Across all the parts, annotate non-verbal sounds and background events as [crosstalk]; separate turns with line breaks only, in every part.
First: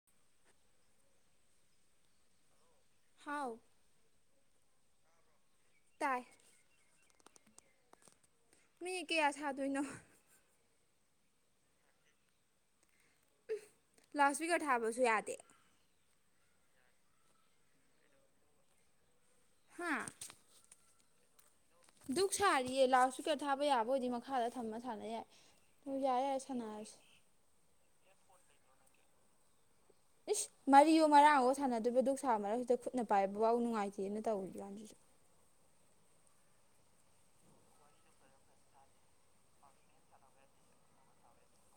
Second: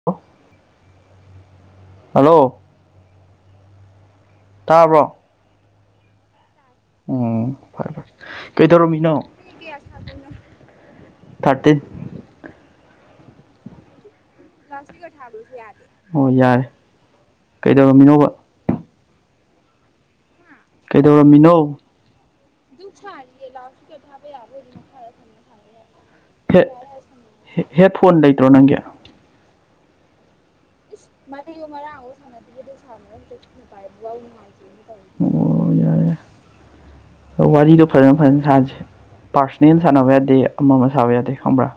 [unintelligible] Hello
ꯍꯥꯎ
ꯇꯥꯕ꯭ꯔꯣ
ꯇꯥꯏ
ꯎꯝ ꯐꯔꯦ ꯐꯔꯦ
ꯃꯤꯅꯤꯠ
ꯀꯩꯗꯧꯔꯝꯃꯤꯅꯣ
ꯀꯌꯥ ꯁꯥꯗꯣꯏꯅꯣ
[inaudible] ꯊꯥꯔꯇꯤꯟ
ꯂꯥꯎꯠꯏꯄꯤꯀꯔ
ꯂꯥꯎꯠꯏꯄꯤꯀꯔ ꯊꯥꯕꯁꯨ ꯌꯥꯗꯦ ꯍꯣꯏ ꯌꯥꯔꯦ ꯀꯩꯗꯧꯔꯝꯃꯤꯅꯣꯕ
ꯍꯥꯥ
ꯀꯩꯗꯧꯔꯝꯃꯤꯅꯣ
ꯗꯨꯛ ꯁꯥꯔꯤꯌꯦ ꯂꯥꯎꯏꯄꯤꯀꯔ ꯊꯥꯕ ꯌꯥꯕ ꯑꯣꯏꯗꯤ ꯃꯈꯥꯗ ꯊꯝꯃ ꯁꯥꯟꯅ ꯌꯥꯏ ꯍꯣꯏ ꯌꯥꯏ ꯌꯥꯏ ꯁꯅꯥꯔꯁꯤ
ꯍꯦꯠ ꯐꯣꯟ ꯂꯩꯇ꯭ꯔꯣ ꯅꯪꯒꯤ
ꯏꯁ ꯃꯔꯤꯌꯣ ꯃꯔꯥꯡ ꯑꯣ ꯁꯥꯟꯅꯗꯣꯏꯔꯤꯕ ꯗꯨꯛ ꯁꯥ ꯃꯔꯛꯁꯤꯗ ꯈꯨꯠꯅ ꯄꯥꯏꯕ ꯐꯥꯎ ꯅꯨꯡꯉꯥꯏꯇꯦꯅ ꯇꯧꯀꯥꯟꯁꯤꯗꯥ
[unintelligible] ꯋꯥꯔꯤꯗꯣ ꯐꯖꯅ ꯐꯖꯅ ꯁꯥꯟꯁꯤ ꯄꯥꯔꯁꯣꯅꯦꯜ ꯁꯥꯟꯅꯕ ꯌꯥꯗꯦ ꯑꯃ ꯑꯃ ꯁꯥꯏꯕ ꯌꯥꯗꯦ ꯈꯪꯕ꯭ꯔꯥ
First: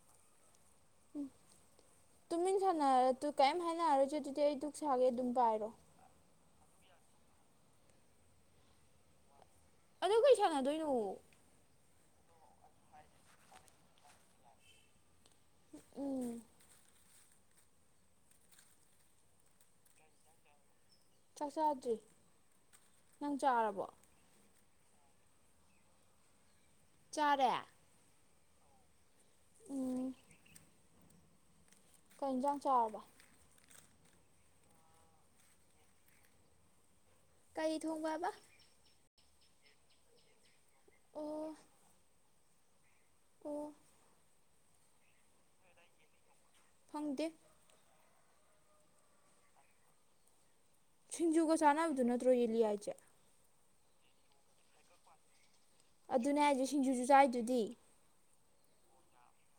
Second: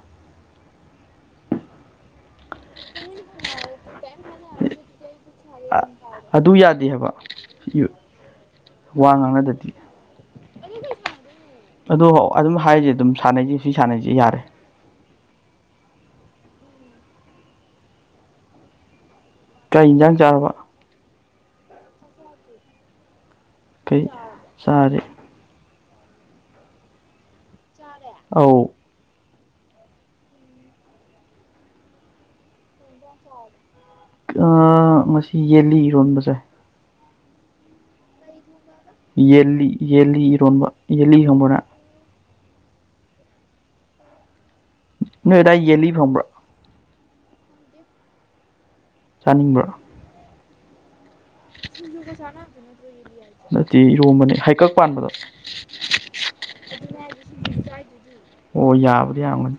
ꯎꯝ ꯇꯨꯃꯤꯟ ꯁꯥꯟꯅꯔꯗꯨ ꯀꯔꯤꯝ ꯍꯥꯏꯅꯔꯔꯁꯦ ꯑꯗꯨꯗꯤ ꯑꯩ ꯗꯨꯛ ꯁꯥꯒꯦ ꯑꯗꯨꯝ ꯄꯥꯏꯔꯣ
ꯑꯗꯨ ꯌꯥꯗꯦ ꯍꯥꯏꯕ ꯋꯥ ꯉꯥꯡꯅꯗꯗꯤ
ꯑꯗꯨ ꯀꯩ ꯁꯥꯟꯅꯗꯣꯏꯅꯣ꯫
ꯑꯗꯣ ꯑꯗꯨꯝ ꯍꯥꯏꯔꯤꯁꯦ ꯑꯗꯨꯝ ꯁꯥꯟꯅꯩꯁꯦ ꯁꯤ ꯁꯥꯟꯅꯩꯁꯤ ꯌꯥꯔꯦ꯫
[unintelligible]
ꯀꯩ ꯏꯟꯖꯥꯡ ꯆꯥꯔꯕ꯫
ꯆꯥꯛ ꯆꯥꯗ꯭ꯔꯤ ꯅꯪ ꯆꯥꯔꯕꯣ꯫
ꯀꯩ ꯆꯥꯔꯦ꯫
ꯆꯥꯔꯦ꯫
ꯑꯧ꯫
ꯎꯝ ꯀꯩ ꯏꯟꯖꯥꯡ ꯆꯥꯔꯕ꯫
ꯑ ꯉꯁꯤ ꯌꯦꯟꯂꯤ ꯏꯔꯣꯟꯕ ꯆꯥꯏ꯫
ꯀꯩ ꯊꯣꯡꯕ ꯕ꯫
ꯌꯦꯜꯂꯤ ꯌꯦꯜꯂꯤ ꯏꯔꯣꯟꯕ ꯌꯦꯜꯂꯤ
ꯑꯣ
ꯈꯪꯕ꯭ꯔꫭ ꯅꯪ꯫
ꯑꯣ꯫
ꯅꯣꯏ ꯑꯗꯥꯏ ꯌꯦꯜꯂꯤ ꯐꯪꯕ꯭ꯔꯣ꯫
ꯐꯪꯗꯦ꯫
ꯆꯥꯅꯤꯡꯕ꯭ꯔꯣ꯫
ꯁꯤꯡꯖꯨꯒ ꯆꯥꯟꯅꯕꯗꯨ ꯅꯠꯇ꯭ꯔꯣ ꯌꯦꯜꯂꯤ ꯍꯥꯏꯁꯦ꯫
ꯅꯠꯇꯦ ꯏꯔꯣꯝꯕꯅꯦ ꯍꯩꯀꯛ ꯄꯥꯟꯕꯗꯣ꯫
ꯑꯗꯨꯅꯦ ꯍꯥꯏꯖꯦ ꯁꯤꯡꯖꯨꯖꯨ ꯆꯥꯏꯗꯨꯗꯤ꯫
ꯑꯣ ꯌꯥꯕꯨꯗꯤꯥ ꯌꯥꯔꯝꯒꯅꯤ꯫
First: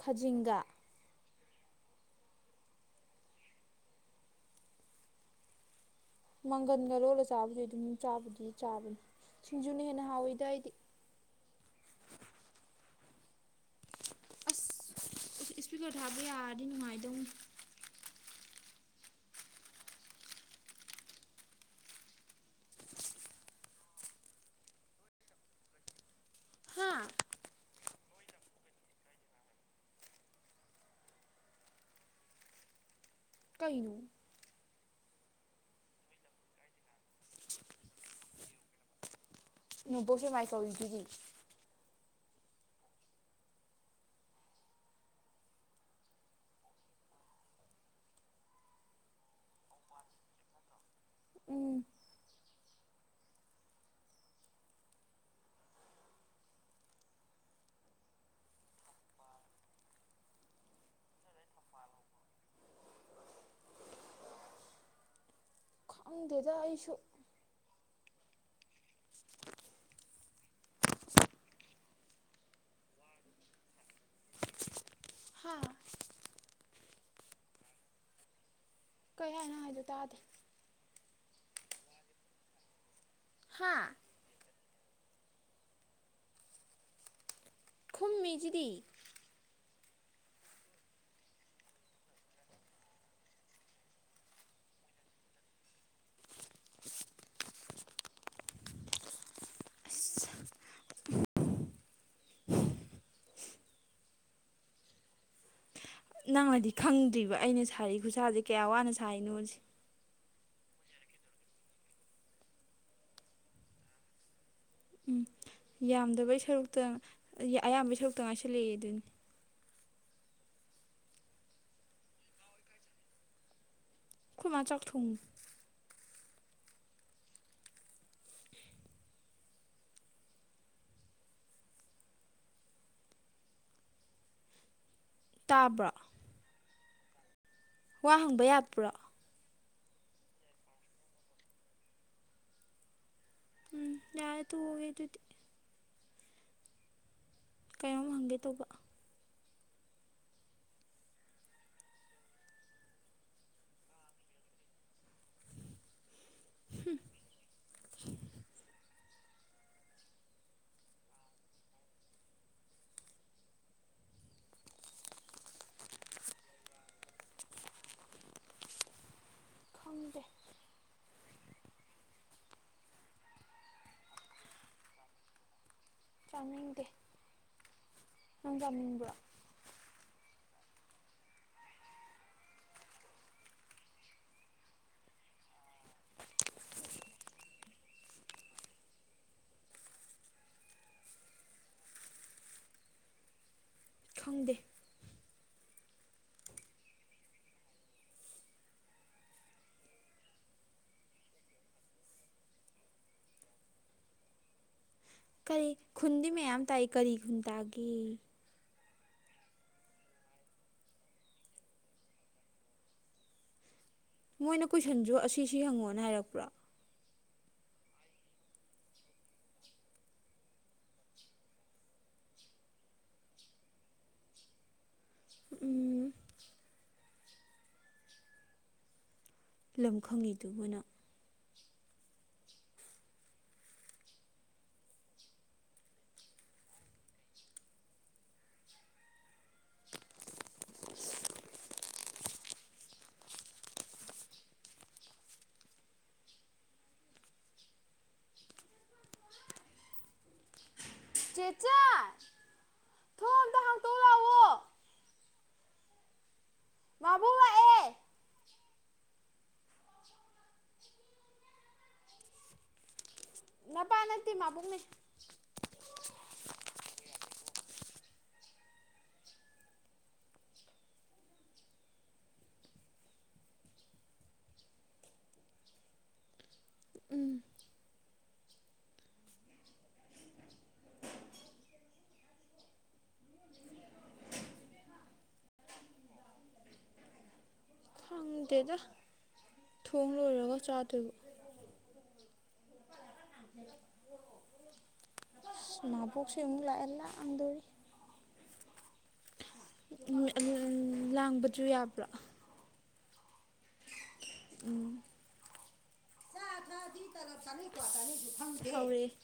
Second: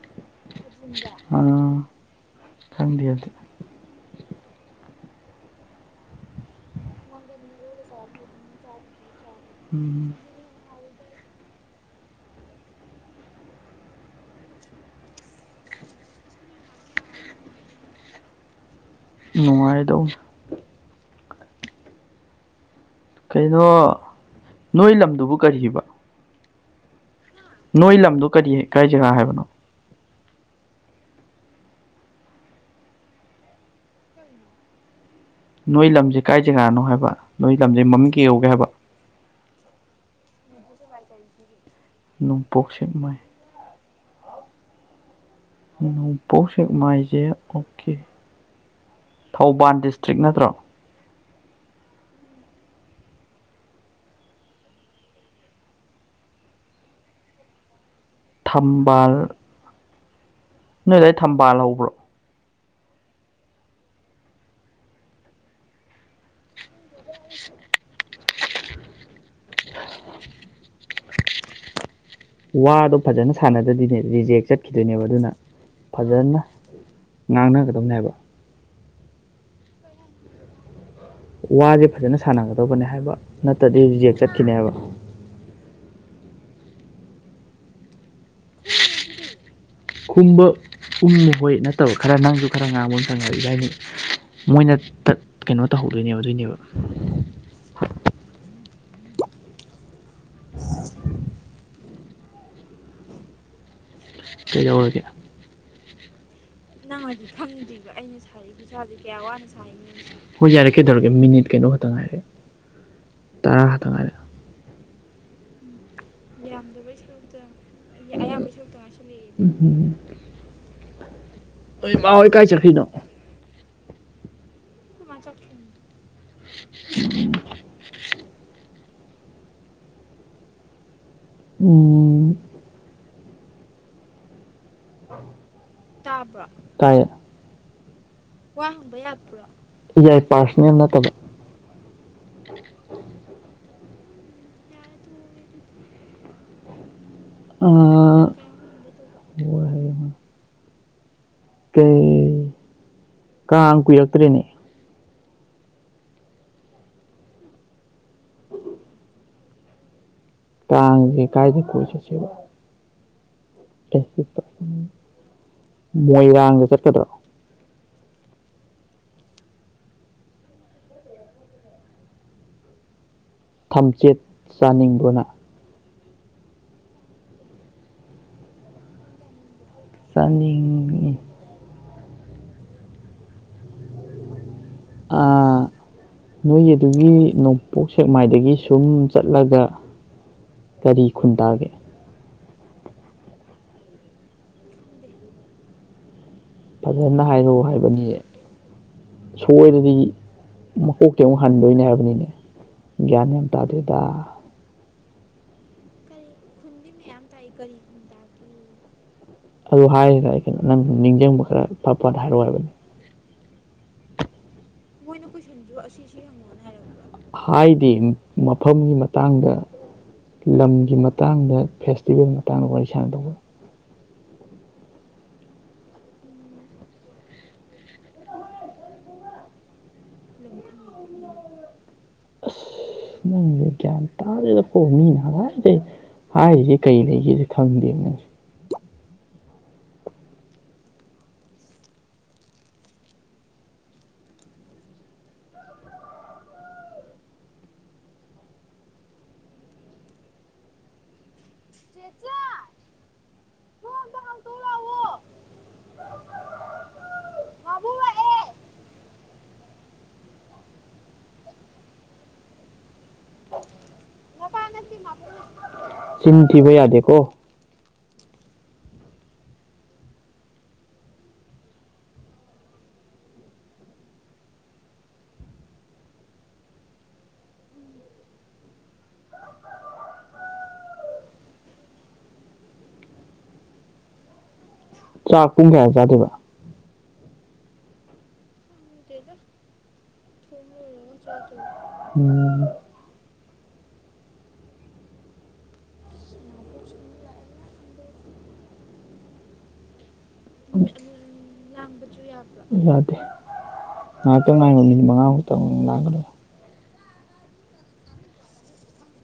ꯈꯖꯤꯡꯒ꯫
ꯑ ꯈꯪꯗꯦ ꯑꯗꯨ꯫
ꯃꯪꯒꯟꯒ ꯂꯣꯜꯂ ꯆꯥꯕꯗꯤ ꯑꯗꯨꯝ ꯆꯥꯕꯨꯗꯤ ꯆꯥꯕꯅꯤ ꯁꯤꯡꯖꯨꯅ ꯍꯦꯟꯅ
ꯎꯝ
ꯍꯥꯎꯋꯤꯗ ꯑꯩꯗꯤ꯫ ꯏꯁ꯭ꯄꯤꯀꯔ ꯊꯥꯕ ꯌꯥꯔꯗꯤ ꯅꯨꯡꯉꯥꯏꯗꯧꯅꯤ꯫
ꯅꯨꯡꯉꯥꯏꯔꯗꯧꯅꯤ꯫ ꯀꯩꯅꯣ ꯅꯣꯏ ꯂꯝꯗꯨꯕꯨ ꯀꯔꯤꯕ꯫
ꯍꯥ
ꯅꯣꯏ ꯂꯝꯗꯣ ꯀꯔꯤ ꯀꯥꯏ ꯖꯒꯥ ꯍꯥꯏꯕꯅꯣ꯫
ꯀꯩꯅꯣ꯫
ꯅꯣꯏ ꯂꯝꯖꯦ ꯀꯥꯏ ꯖꯒꯥꯅꯣ ꯍꯥꯏꯕ ꯅꯣꯏ ꯂꯝꯖꯦ ꯃꯃꯤꯡ ꯀꯩ ꯀꯧꯒꯦ ꯍꯥꯏꯕ꯫
ꯅꯣꯡꯄꯣꯛ ꯁꯦꯛꯃꯥꯥꯏ ꯀꯧꯔꯤꯗꯨꯗꯤ꯫
ꯅꯣꯡꯄꯣꯛ ꯁꯦꯛꯃꯥꯏ꯫ ꯅꯣꯡꯄꯣꯛ ꯁꯦꯛ ꯃꯥꯏꯖꯦ ꯑꯣꯀꯦ ꯊꯧꯕꯥꯜ ꯗꯤꯁꯇ꯭ꯔꯤꯛ ꯅꯠꯇ꯭ꯔꯣ꯫
ꯎꯝ
ꯊꯝꯕꯥꯜ꯫ ꯅꯣꯏ ꯑꯗꯥꯏ ꯊꯝꯕꯥꯜ ꯍꯧꯕ꯭ꯔꯣ꯫
ꯈꯪꯗꯦꯗ ꯑꯩꯁꯨ꯫
[unintelligible] ꯋꯥꯗꯣ ꯐꯖꯅ ꯁꯥꯟꯅꯗ꯭ꯔꯗꯤꯅꯦ ꯔꯤꯖꯦꯛ ꯆꯠꯈꯤꯗꯣꯏꯅꯦꯕ ꯑꯗꯨꯅ꯫
ꯍꯥ
ꯐꯖꯅ ꯉꯥꯡꯅꯒꯗꯕꯅꯦ ꯍꯥꯏꯕ꯫
ꯀꯩ ꯍꯥꯏꯅꯣ ꯅꯪꯪ ꯍꯥꯏꯗꯣ ꯇꯥꯗꯦ꯫
ꯋꯥꯖꯦ ꯐꯖꯅ ꯁꯥꯟꯅꯒꯗꯧꯕꯅꯦ ꯍꯥꯏꯕ
ꯍꯥ
ꯅꯠꯇꯗꯤ ꯔꯤꯖꯦꯛ ꯆꯠꯈꯤꯅꯦꯕ꯫
ꯈꯨꯝꯃꯤꯖꯤꯗꯤ꯫
ꯈꯨꯝꯕ ꯎꯪꯕ ꯍꯣꯏ ꯅꯠꯇꯕ ꯈꯔ ꯅꯪꯁꯨ ꯈꯔ ꯉꯥꯡꯕ ꯆꯪꯉ ꯏꯕꯥꯅꯤ꯫ ꯃꯣꯏꯅ ꯇꯠ ꯀꯩꯅꯣ ꯇꯧꯍꯧꯗꯣꯏꯅꯦꯕ ꯑꯗꯨꯏꯅꯦꯕ꯫
ꯑꯁ
ꯀꯩꯗꯧꯔꯒꯦ
ꯂꯥꯛꯑꯗꯤ
ꯅꯪꯅꯥꯗꯤ ꯈꯪꯗ꯭ꯔꯤꯕ ꯑꯩꯅ ꯁꯥꯔꯤ
ꯋꯥꯅ
ꯈꯨꯁꯥꯁꯦ ꯀꯌꯥ ꯋꯥꯅ
ꯁꯥꯔꯤꯅꯣꯁꯦ
ꯁꯥꯏꯅꯤꯁꯦ ꯍꯣꯏ ꯌꯥꯔꯦ ꯀꯩꯗꯧꯔꯒꯦ ꯃꯤꯅꯤꯠ ꯀꯩꯅꯣ ꯈꯛꯇꯪ ꯉꯥꯏꯔꯦ ꯇꯔꯥ ꯈꯇꯪ ꯉꯥꯏꯔꯦ꯫
ꯌꯥꯝꯗꯕꯩ ꯁꯔꯨꯛ ꯇꯪ ꯑꯌꯥꯝꯕ ꯁꯔꯨꯛꯇ ꯉꯥꯏꯁꯤꯜꯂꯛꯑꯦ ꯑꯗꯨꯅꯤ
ꯎꯝꯍꯨꯝ ꯅꯣꯏ ꯃꯥ ꯍꯣꯏ ꯀꯥꯏ ꯆꯠꯈꯤꯅꯣ
ꯈꯣꯏ ꯃꯥ ꯆꯥꯛ ꯊꯣꯡꯉꯤ
ꯎꯝ ꯑ
ꯇꯥꯕ꯭ꯔꯣ
ꯇꯥꯕ꯭ꯔꯣ ꯇꯥꯏꯌꯦ
ꯋꯥ ꯍꯪꯕ
ꯋꯥ
ꯌꯥꯕ꯭ꯔꯣ
ꯍꯪꯕ ꯌꯥ ꯌꯥꯏ ꯄꯥꯔꯁꯅꯦꯜ ꯅꯠꯇꯕ
ꯎꯝ ꯌꯥꯔꯦ ꯇꯣꯛꯑꯒꯦ ꯗꯨꯗꯤ ꯀꯩꯅꯣꯝ
ꯑꯥ
ꯍꯪꯒꯦ ꯇꯧꯕ
ꯀꯩ ꯀꯥꯡ ꯀꯨꯏꯔꯛꯇ꯭ꯔꯦꯅꯦ
ꯍꯨꯝ
ꯀꯥꯡꯁꯦ ꯀꯥꯏꯗ ꯀꯣꯏ ꯆꯠꯁꯦꯕ ꯆꯠꯁꯦ꯫ ꯃꯣꯏꯔꯥꯡꯗ ꯆꯠꯀꯗ꯭ꯔꯣ
ꯈꯪꯗꯦ
ꯊꯝꯆꯦꯠ ꯆꯥꯅꯤꯡꯕ꯭ꯔꯣ ꯅꯪ
ꯆꯥꯅꯤꯡꯗꯦ ꯅꯪ ꯆꯥꯅꯤꯡꯕ꯭ꯔꯣ
ꯆꯥꯅꯤꯡ ꯑꯥ ꯅꯣꯏꯒꯤ ꯑꯗꯨꯒꯤ ꯅꯣꯡꯄꯣꯛ ꯁꯦꯛꯃꯥꯏꯗꯒꯤ ꯁꯨꯝ ꯆꯠꯂꯒ ꯀꯔꯤ ꯈꯨꯟꯇꯥꯒꯦ
ꯈꯪꯗꯦ
ꯐꯖꯅ ꯍꯥꯏꯔꯛ ꯑꯣ ꯍꯥꯏꯕꯅꯦ ꯁꯣꯏꯔꯗꯤ ꯃꯀꯣꯛꯇꯩ ꯑꯃꯨꯛ ꯍꯟꯗꯣꯏꯅꯦ ꯍꯥꯏꯕꯅꯤꯅꯦ ꯒ꯭ꯌꯥꯟ ꯌꯥꯝ ꯇꯥꯗꯦꯗ
ꯀꯔꯤ ꯈꯨꯟꯗꯤ ꯃꯌꯥꯝ ꯇꯥꯏ ꯀꯔꯤ ꯈꯨꯟ ꯇꯥꯒꯦꯌꯦ
ꯑꯗꯨ ꯍꯥꯏꯔꯤꯗ ꯑꯩ ꯀꯩꯅꯣ ꯅꯪ ꯅꯤꯡꯖꯤꯡꯕ ꯈꯔ ꯐꯠ ꯐꯠ ꯍꯥꯏꯔꯛꯑꯣ ꯍꯥꯏꯕꯅꯤ
ꯃꯣꯏꯅ ꯀꯣꯏꯁꯟꯁꯨ ꯑꯁꯤꯁꯤ ꯍꯪꯉꯣꯅ ꯍꯥꯏꯔꯛꯄ꯭ꯔꯥ
ꯍꯥꯏꯗꯦ ꯃ ꯃꯐꯝꯒꯤ ꯃꯇꯥꯡꯗ ꯂꯝꯒꯤ ꯃꯇꯥꯡꯗ ꯐꯦꯁꯇꯤꯚꯦꯜ ꯃꯇꯥꯡꯗ ꯋꯥꯔꯤ ꯁꯥꯟꯅꯗꯧꯕ
ꯎꯝ ꯂꯝ ꯈꯪꯉꯤꯗꯨꯕꯨꯅ
ꯑꯁ ꯅꯪꯖꯦ ꯒ꯭ꯌꯥꯟ ꯇꯒꯤꯗꯦꯀꯣ ꯃꯤꯅꯥ ꯍꯥꯏꯖꯦ ꯍꯥꯏꯔꯤꯁꯦ ꯀꯔꯤ ꯂꯩꯒꯦꯁꯦ ꯈꯪꯗꯦ ꯅꯪꯁꯨ
ꯆꯦꯆꯥ ꯊꯣꯡ ꯑꯝꯇ ꯍꯥꯡꯇꯣꯛꯎ ꯂꯥꯛꯑꯣ ꯃꯥꯕꯣ ꯃꯄꯥ ꯅꯠꯇꯦ ꯃꯥꯕꯨꯡꯅꯦ
ꯆꯤꯟ ꯊꯤꯕ ꯌꯥꯗꯦꯀꯣ ꯆꯥꯛ ꯄꯨꯡ ꯀꯌꯥ ꯆꯥꯗꯣꯏꯕ
ꯈꯪꯗꯦꯗ ꯊꯣꯡ ꯂꯣꯏꯔꯒ ꯆꯥꯗꯣꯏꯕ
[unintelligible]
[unintelligible] [unintelligible] ꯃꯕꯨꯣꯛꯁꯦ ꯑꯃꯨꯛ ꯂꯥꯛꯑꯦ ꯂꯥꯡꯗꯣꯔꯤ [unintelligible] ꯂꯥꯡꯕꯖꯨ ꯌꯥꯕ꯭ꯔꯣ
ꯌꯥꯗꯦ [unintelligible] ꯉꯥꯍꯥꯛꯇꯪ [unintelligible] ꯃꯤꯅꯤꯠ ꯃꯉꯥꯃꯨꯛꯇꯪ ꯂꯥꯡꯉꯗꯤ
ꯆꯥ ꯊꯛꯑꯗꯤ ꯇꯂꯞ ꯆꯥꯅꯤ ꯀ꯭ꯋꯥ ꯆꯥꯅꯤ ꯈꯪꯗꯦ ꯍꯧꯔꯛꯑꯦ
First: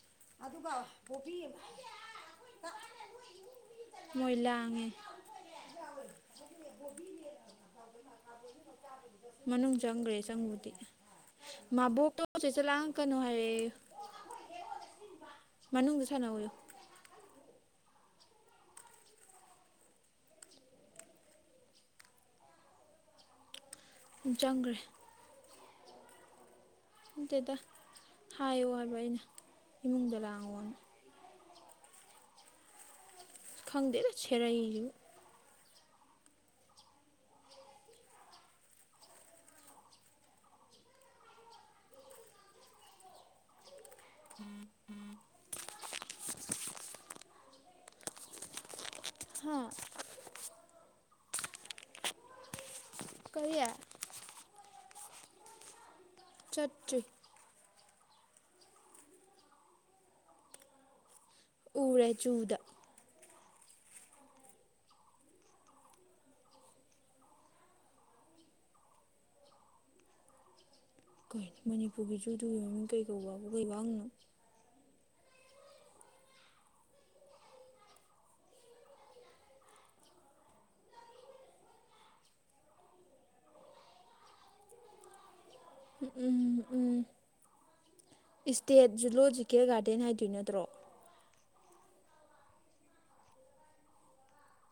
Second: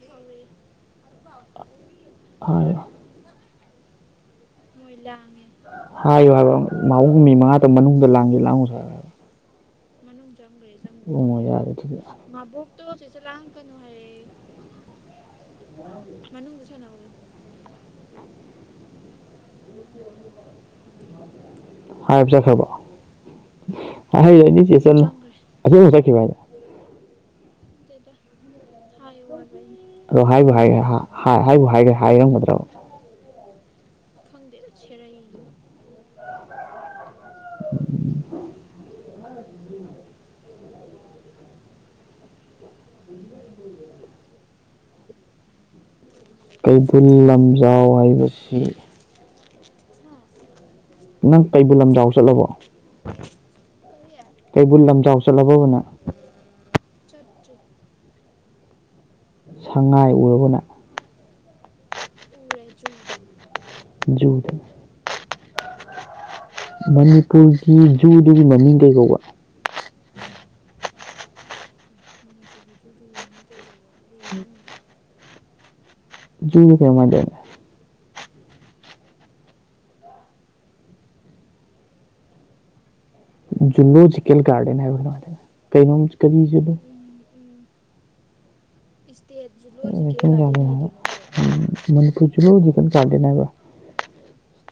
ꯑꯗꯨꯒ ꯄꯣꯄꯤ [unintelligible]
ꯍꯥꯏ
[unintelligible] ꯃꯣꯏ ꯂꯥꯡꯉꯦ
ꯂꯥꯡꯉꯦ ꯍꯥꯏꯌꯨ ꯍꯥꯏꯕ [unintelligible] ꯃꯥꯕꯣꯛ ꯃꯤ ꯃꯉꯥꯇ ꯃꯅꯨꯡꯗ ꯂꯥꯡꯒꯦ ꯂꯥꯡꯉꯨ ꯁꯣ [unintelligible]
[unintelligible] ꯃꯅꯨꯡ ꯆꯪꯒ꯭ꯔꯦ ꯆꯪꯕꯨꯗꯤ
ꯎꯝ ꯉꯣ ꯌꯥꯔꯦ ꯗꯨꯗꯤ
ꯃꯥꯕꯣꯛꯇꯣ
ꯃꯣꯕꯣꯛꯇꯣ ꯆꯦꯆꯦ ꯂꯥꯡꯀꯅꯣ ꯍꯥꯏ
ꯑꯈꯣꯏ ꯍꯦꯔꯣꯅ ꯁꯤꯟꯕ ꯃꯅꯨꯡꯗ ꯁꯥꯟꯅꯧ ꯑꯌꯨ
ꯁꯥꯟꯅꯧ ꯑꯌꯨ [unintelligible] [unintelligible] ꯍꯥꯏꯕ ꯆꯠꯈ꯭ꯔꯕꯣ [unintelligible]
ꯆꯪꯈ꯭ꯔꯦ
ꯆꯦꯆꯦ ꯅ ꯆꯪꯒ꯭ꯔꯦ ꯑꯁꯦꯡꯕ ꯆꯠꯈ꯭ꯔꯤꯕ ꯍꯥꯏ
ꯅꯠꯇꯦꯗ ꯍꯥꯏꯌꯣ ꯍꯥꯏꯕ ꯑꯩꯅ ꯏꯃꯨꯡꯗ
ꯑꯗꯣ ꯍꯥꯏꯕꯨ ꯍꯥꯏ
ꯂꯥꯡꯉꯣꯅ
ꯍꯥ ꯍꯥ ꯍꯥꯏꯕꯨ ꯍꯥꯏꯒ꯭ꯔꯦ ꯍꯥꯏꯔꯝꯒꯗ꯭ꯔꯣ
ꯈꯪꯗꯦꯗ ꯁꯦꯔꯩꯖꯤꯕꯨ
ꯀꯩꯕꯨꯜ ꯂꯝꯖꯥꯎ ꯍꯥꯏꯕꯁꯤ
ꯍꯥ
ꯅꯪ ꯀꯩꯕꯨꯜ ꯂꯝꯖꯥꯎ ꯆꯠꯂꯕꯣ
ꯀꯔꯤ
ꯀꯩꯕꯨꯜ ꯂꯝꯖꯥꯎ ꯆꯠꯂꯕꯕ ꯅꯪ
ꯆꯠꯇ꯭ꯔꯤ
ꯁꯪꯉꯥꯏ ꯎꯔꯕꯣ ꯅ
ꯎꯔꯦ ꯆꯨꯗ
ꯖꯨꯗ ꯃꯅꯤꯄꯨꯔꯒꯤ ꯖꯨꯗꯨꯒꯤ ꯃꯃꯤꯡ ꯀꯩ ꯀꯧꯕ
ꯀꯩꯅꯣ ꯃꯅꯤꯄꯨꯔꯒꯤ ꯖꯨꯗꯨꯒꯤ ꯃꯃꯤꯡ ꯀꯩ ꯀꯧꯕꯕꯨ ꯀꯩ ꯋꯥꯍꯪꯅꯣ
ꯖꯨ [unintelligible] ꯖꯨꯂꯣꯖꯤꯀꯦꯜ ꯒꯥꯔꯗꯦꯟ ꯍꯥꯏꯕ꯭ꯔ ꯀꯩꯅꯣꯝ ꯍꯥꯏꯗꯥꯏꯅꯦ ꯀꯩꯅꯣꯝ
ꯎꯝ
ꯀꯔꯤ [unintelligible]
ꯎꯝ state zoo
state zoological garden ꯍꯥꯏꯕ ꯎꯝ ꯃꯅꯤꯄꯨꯔ ꯖꯨꯂꯣꯖꯤꯀꯦꯜ ꯒꯥꯔꯗꯦꯟ ꯍꯥꯏꯕ꯭ꯔꯣ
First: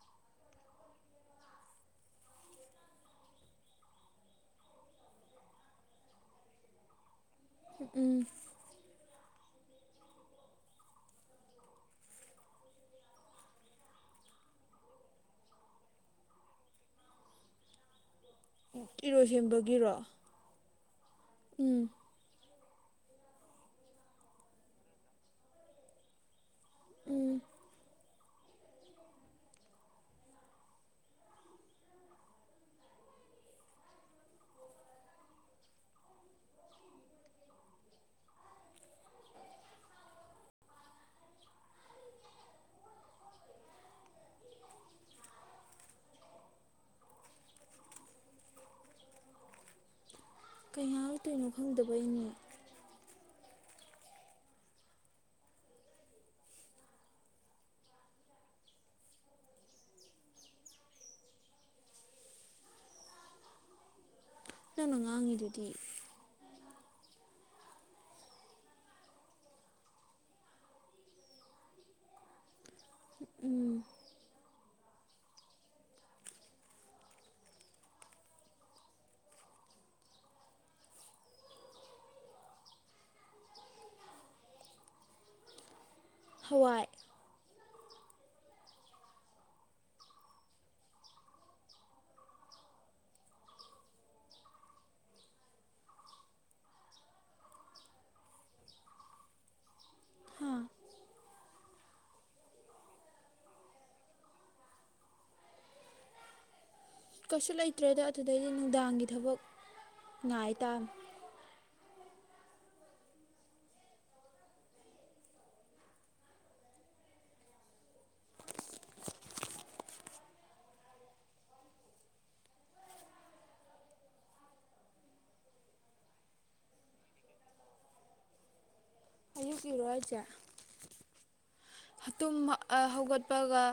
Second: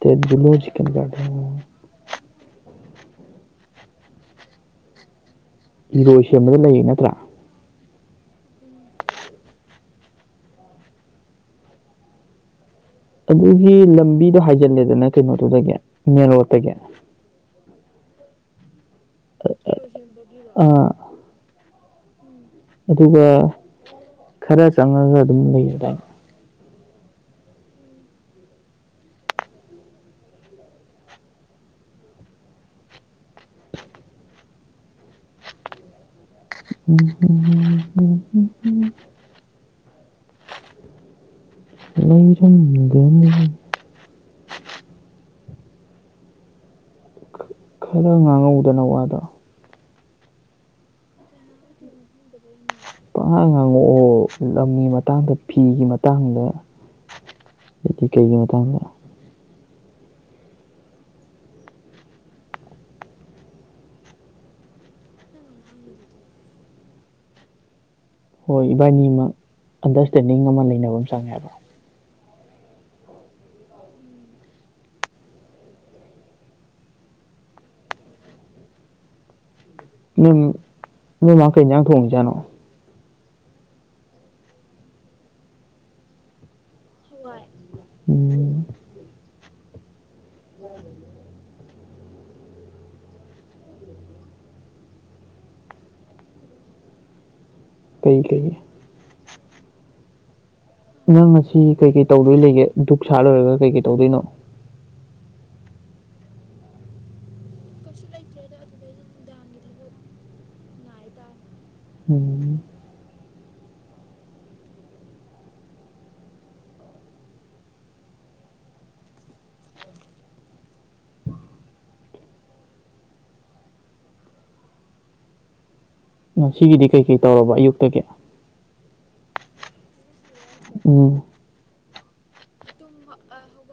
ꯇꯦꯠ ꯖꯨꯂꯣꯖꯤꯀꯦꯜ ꯒꯥꯔꯗꯦꯟ [unintelligible] ꯏꯔꯣꯏ ꯁꯦꯝꯕꯗ ꯂꯩꯔꯤ ꯅꯠꯇ꯭ꯔꯥ
[unintelligible] ꯎꯝ
ꯑꯗꯨꯒꯤ ꯂꯝꯕꯤꯗꯣ ꯍꯥꯏꯖꯜꯂꯦꯗꯅ ꯀꯩꯅꯣꯗꯨꯗꯒꯤ ꯃꯦꯟ ꯔꯣꯠꯇꯒꯤ
[unintelligible] ꯏꯔꯣꯏꯁꯦꯝꯕꯒꯤꯔꯣ
ꯑꯥ
ꯎꯝ
ꯑꯗꯨꯒ ꯈꯔ ꯆꯪꯉꯒ ꯑꯗꯨꯝ ꯂꯩꯔꯗꯥꯏꯅꯦ
ꯎꯝ
[unintelligible] [unintelligible] ꯈꯔ ꯉꯥꯡꯍꯧꯗꯅ ꯋꯥꯗꯣ
ꯀꯩꯩꯅ ꯉꯥꯡꯉꯛ ꯀꯩꯅꯣ ꯈꯪꯗꯕꯕꯩꯅꯦ
ꯄꯪꯉꯥꯡ ꯉꯥꯡꯉꯛꯑꯣ ꯂꯝꯒꯤ ꯃꯇꯥꯡꯗ ꯐꯤꯒꯤ ꯃꯇꯥꯡꯗ ꯑꯗꯨꯗꯤ ꯀꯩꯒꯤ ꯃꯇꯥꯡꯗ
ꯃꯤꯗꯨꯗꯤ
ꯍꯣꯏ ꯏꯕꯥꯅꯤꯃꯛ ꯑꯟꯗꯔꯁꯇꯦꯟꯗꯤꯡ ꯑꯃ ꯂꯩꯅꯕ ꯑꯃ ꯆꯪꯉꯦ ꯍꯥꯏꯕ
ꯎꯝ
ꯅꯪ ꯅꯣꯏ‌ꯃꯥ ꯀꯩ ꯍꯦꯟꯖꯥꯛ ꯊꯣꯡꯏꯖꯥꯠꯅꯣ
ꯍꯋꯥꯏ
[unintelligible] [unintelligible] ꯀꯩ‌‌ ꯀꯩ
ꯍꯥ
ꯅꯪ ꯉꯁꯤ ꯀꯩ ꯀꯩ ꯇꯧꯗꯣꯏ ꯂꯩꯒꯦ ꯙꯗꯨꯛ ꯁꯥ ꯂꯣꯏꯔꯒ ꯀꯩ ꯀꯩ ꯇꯧꯗꯣꯏꯅꯣ
ꯀꯩꯁꯨ ꯂꯩꯇ꯭ꯔꯦꯗ ꯑꯗꯨꯗꯩꯗꯤ ꯅꯨꯡꯗꯥꯡꯒꯤ ꯊꯕꯛ ꯉꯥꯏꯇꯥꯝ
ꯎꯝ ꯉꯁꯤꯒꯤꯗꯤ ꯀꯩ ꯀꯩ ꯇꯧꯔꯕ ꯑꯌꯨꯛꯇꯒꯤ
ꯑꯌꯨꯛꯀꯤꯔꯣ ꯍꯥꯏꯖꯦ
ꯎꯝ
ꯇꯨꯝ ꯍꯧꯒꯠꯄꯒ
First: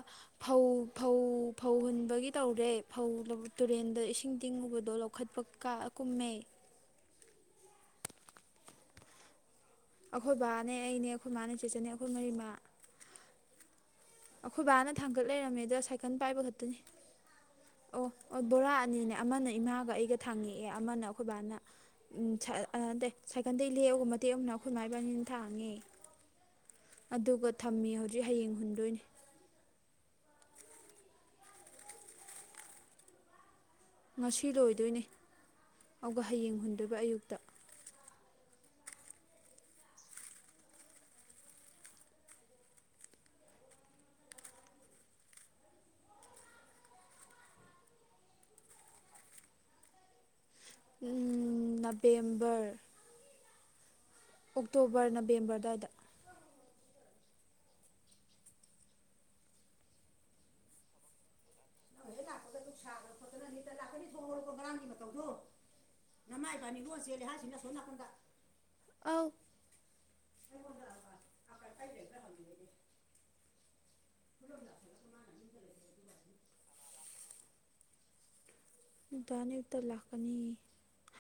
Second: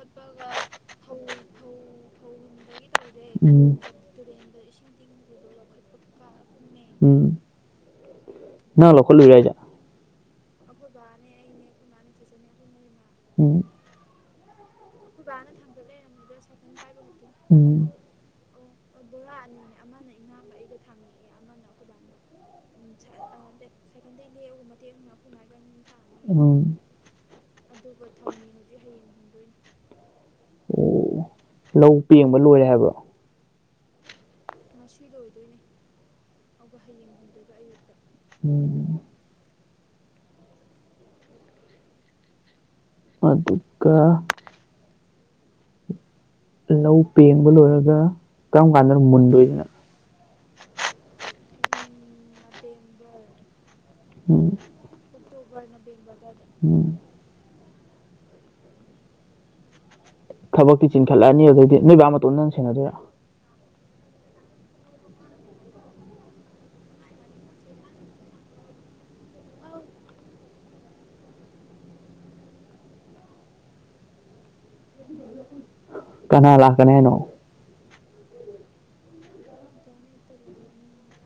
ꯐꯧ ꯐꯧ ꯐꯧꯍꯨꯟꯕꯒꯤ ꯇꯧꯔꯦ ꯐꯧ
ꯎꯝ
ꯇꯨꯔꯦꯟꯗ ꯏꯁꯤꯡ ꯇꯤꯡꯉꯨꯕꯗꯣ ꯂꯧꯈꯠꯄ ꯀ ꯀꯨꯝꯃꯦ
ꯎꯝ ꯅꯪ ꯂꯧꯈꯠꯂꯨꯏꯔ ꯍꯥꯏꯖꯦ
ꯑꯩꯈꯣꯏ ꯕꯥꯅꯦ ꯑꯩꯅꯦ ꯑꯩꯈꯣꯏ ꯃꯥꯕꯥꯥꯅꯦ ꯆꯦꯠꯆꯅꯦ ꯑꯩꯈꯣꯏ ꯃꯔꯤꯃꯥ
ꯎꯝ
ꯑꯩꯈꯣꯏ ꯕꯥꯅ ꯊꯥꯡꯒꯠ ꯂꯩꯔꯝꯃꯦꯗ ꯑꯗ ꯁꯥꯏꯀꯜ ꯄꯥꯏꯕ ꯈꯛꯇꯅꯤ
ꯎꯝ
ꯑꯣ ꯑꯣ ꯕꯣꯔꯥ ꯑꯅꯤꯅꯦ ꯑꯃꯅ ꯏꯃꯥꯒ ꯑꯩꯒ ꯊꯥꯡꯉꯛꯑꯦ ꯑꯃꯅ ꯑꯩꯈꯣꯏꯕꯥꯅ ꯎꯝꯗ ꯁꯥꯏꯀꯜꯗꯗꯡ ꯏꯟꯂꯦꯛꯑꯒ ꯃꯇꯦꯛ ꯑꯃꯅ ꯑꯩꯈꯣꯏ ꯃꯥ ꯏꯕꯅꯤꯅ ꯊꯥꯡꯉꯦ
ꯎꯝ
ꯑꯗꯨꯒ ꯊꯝꯃꯤ ꯍꯧꯖꯤꯛ ꯍꯌꯦꯡ ꯍꯨꯟꯗꯣꯏꯅꯤ
ꯑꯣ ꯂꯧ ꯄꯦꯡꯕ ꯂꯣꯏꯔꯦ ꯍꯥꯏꯕꯔꯣ
ꯉꯁꯤ ꯂꯣꯏꯗꯣꯏꯅꯦ ꯑꯗꯨꯒ ꯍꯌꯦꯡ ꯍꯨꯟꯗꯣꯏꯕ ꯑꯌꯨꯛꯇ
ꯎꯝ ꯑꯗꯨꯒ ꯂꯧ ꯄꯦꯡꯕ ꯂꯣꯏꯔꯒ ꯀꯔꯝ ꯀꯥꯟꯗꯅ ꯃꯨꯟꯗꯣꯏꯖꯤꯅ
ꯎꯝ ꯅꯕꯦꯝꯕꯔ ꯑꯣꯛꯇꯣꯕꯔ ꯅꯕꯦꯝꯕꯔ ꯑꯗꯨꯋꯥꯏꯗ
ꯎꯝ ꯊꯕꯛꯇꯤ ꯆꯤꯡꯈꯠꯂꯛꯑꯅꯤ ꯑꯗꯨꯗꯩꯗꯤ ꯅꯣꯏ ꯕꯥ‌‌ꯃꯇꯣꯝꯗꯅ ꯁꯦꯟꯅꯗꯣꯏꯔꯥ
ꯐꯖꯅ ꯍꯠꯇ ꯂꯥꯛꯀꯅꯤ ꯁꯣꯡꯉꯣꯔꯣꯀꯣ ꯉꯔꯥꯡꯒꯤ ꯃꯇꯧꯗꯣ ꯅꯃꯥ ꯏꯕꯅꯤꯕꯨ ꯂꯣꯟꯅ‌‌ ꯆꯦꯂꯦ ꯍꯥꯏꯁꯤꯅꯤ ‌ꯑꯁꯣꯝ‌ ꯅꯥꯀꯟꯗ ꯑꯧ [unintelligible] [unintelligible]
ꯀꯅꯥ ꯂꯥꯛꯀꯅꯤ ꯍꯥꯏꯅꯣ
ꯗꯥ ‌ꯅꯤꯎꯇꯟ ꯂꯥꯛꯀꯅꯤ